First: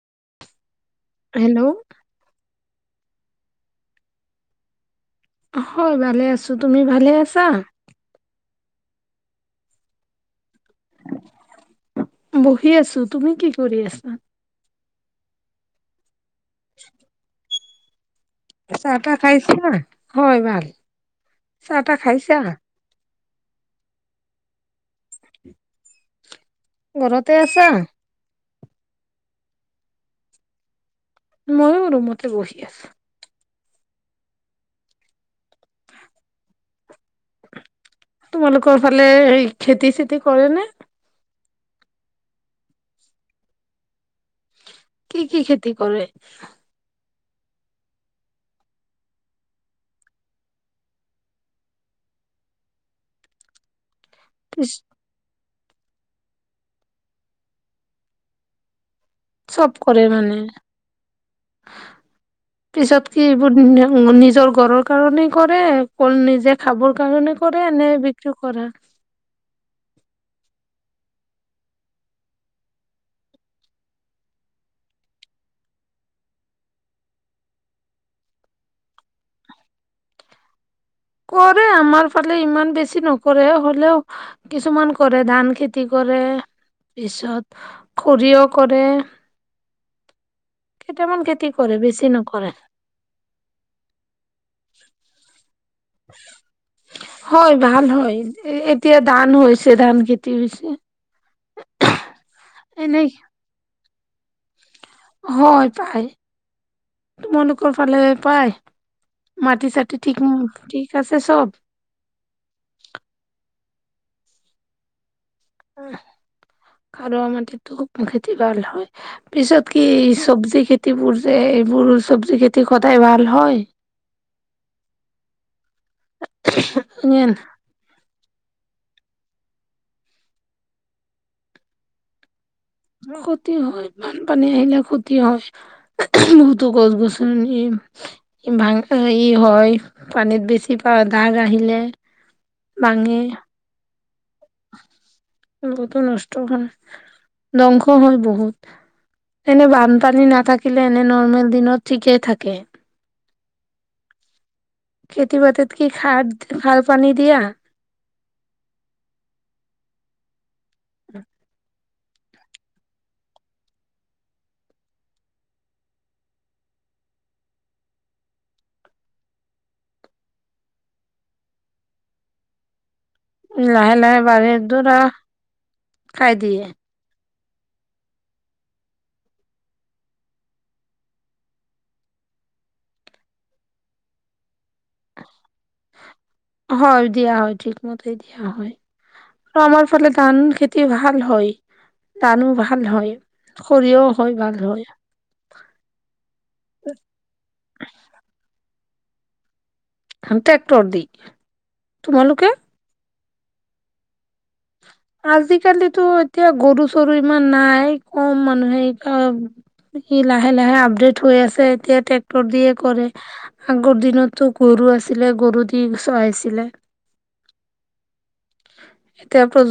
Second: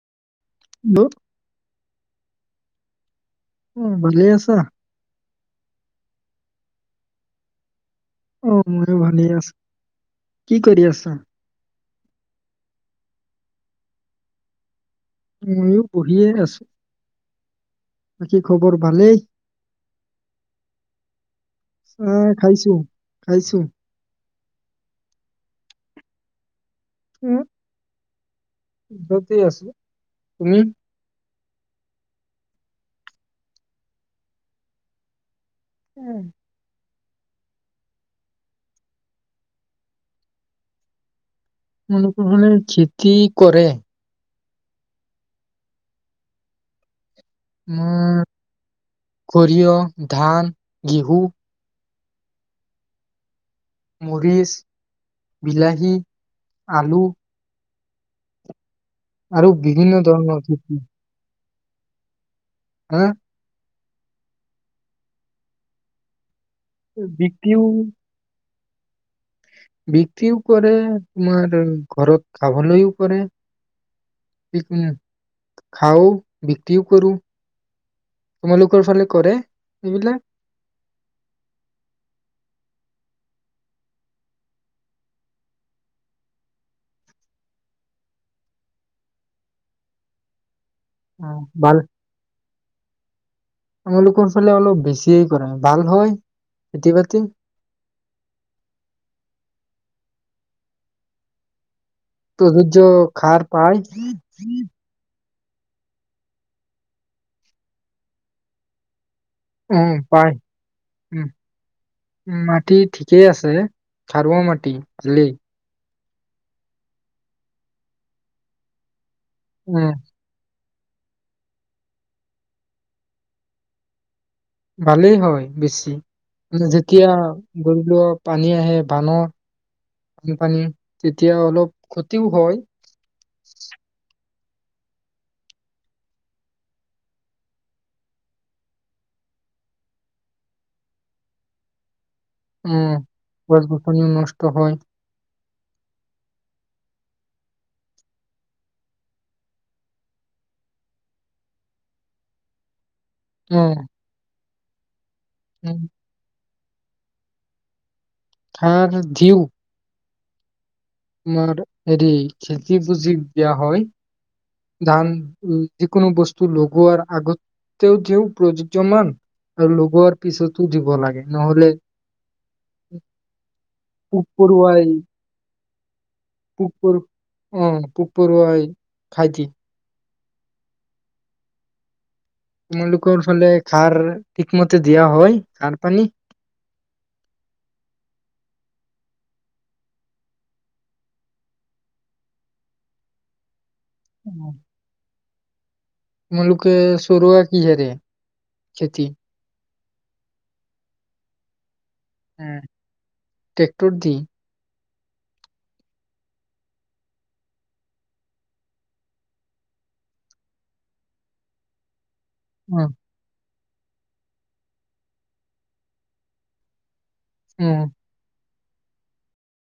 বৌ হেলো উম ভালে আছা অস, ভালে আছোঁ, তুমি ভালে আছা? অ', ময়ো ভালে আছোঁ, কি কৰি আছা? বহি আছোঁ, তুমি কি কৰি আছা? ময়ো [unintelligible] বহিয়ে আছোঁ। চাহ তাহ খাইছা হয় ভাল, চাহ তাহ খাইছা? খাইছোঁ। ঘৰতে আছা? চাওঁতেই আছোঁ তুমি? ময়ো ৰুমতে বহি আছোঁ। উম। তোমালোকৰ ফালে এই খেতি চেটি কৰেনে? [unintelligible] ফালে খেতি কৰে। কি, কি খেতি কৰে? [unintelligible] সৰিয়হ, ধান, ঘেঁহু। মৰিছ। পিছ বিলাহী, আলু। আৰু চব বিভিন্ন কৰে মানে ধৰণৰ খেতি। হা পিছত কি এইবোৰ [unintelligible] নিজৰ ঘৰৰ কাৰণে কৰে [unintelligible] নিজে খাবৰ কাৰণে বিক্ৰীও কৰেনে বিক্ৰী কৰে? বিক্ৰীয়ো কৰে, তোমাৰ ঘৰত খাবলেয়ো কৰে, [unintelligible] খাওঁ, বিক্ৰীয়ো কৰোঁ, তোমালোকৰ ফালে কৰে এইবিলাক? কৰে আমাৰ ফালে ইমান বেছি নকৰে হলেওঁ কিছুমান কৰে ধান খেতি কৰে, পিছত সৰিয়হ কৰে। কেইটামান অ খেতি ভাল কৰে বেছি নকৰে। আমালোকৰ ফালে অলপ বেছিয়ে কৰে ভাল হয় খেতি বাতি হয়, ভাল হয়, এতিয়া ধান হৈ চে, ধান খেতিৰ হৈছে। প্ৰযোজ্য এনেই খাৰ পাই। হয়, পায়। তোমালোকৰ ফালে পায়? উম, পায় উম, চব উম, মাটি ঠিকেই আছে। সাৰুৱা মাটি ভালেই। খাৰুৱা মাটিত খুব খেটি ভাল হয়। পিছত কি উম ছবজী খে [unintelligible] যে, এইবোৰ চবজি খেতি সদায় ভাল হয়। ভালেই হয়, বেচ [unintelligible] যেতিয়া নে? [unintelligible] পানী আহে বানত বানপানী তেতিয়া অলপ ক্ষতিও হয়। ক্ষতি হয় বানপানী আহিলে ক্ষতি হয় বহুতো গছ-গছনি ভা হয় পানীত বেছিকে দাগ আহিলে। উম, [unintelligible] ভাঙে উম, নষ্ট হয়। এইবোৰতো নষ্ট হ'ল, ধ্বংস হ'ল বহুত, এনে বানপানী নাথাকিলে এনে নৰ্মেল দিনত ঠিকেই থাকে। অ'। কেতিয়াবা [unintelligible] সাৰ-পানী দিয়া। সাৰ দিও। মাৰ হেৰি, খেতি বুজি দিয়া হয়। ধান, যিকোনো বস্তু লগোৱাৰ আগতেও দিও প্ৰযুজ্যমান আৰু লগোৱাৰ পাছতো দিব লাগে নহলে লাহে পোক লাহে পৰুৱাই [unintelligible] খাই দিয়ে। উম, পোক-পৰুৱাই খাই দিয়ে। তোমালোকৰ ফালে খাৰ ঠিকমতে দিয়া হয়, খাৰ-পানী? হয়, দিয়া হয়, থিকেমতেই দিয়া হয়। আৰু আমাৰ ফালে ধান খেতি ভাল হয়, ধানো ভাল হয়। সৰিয়হ হয় ভাল হয়। [unintelligible] তোমালোকে চৰোৱা কিহেৰে? খেতি। হাম ট্ৰেক্টৰ দি। তোমালোকে? ট্ৰেক্টৰ দি। আজিকালিতো এতিয়া গৰু-চৰো ইমান নাই, কম মানুহে এই, আম, কি লাগে লাহে আপডেট হৈ আছে এতিয়া ট্ৰেক [unintelligible] অ কৰে। আগৰ দিনততো গৰু আছিলে, গৰু দি চৰাইছিলে। উম। [unintelligible]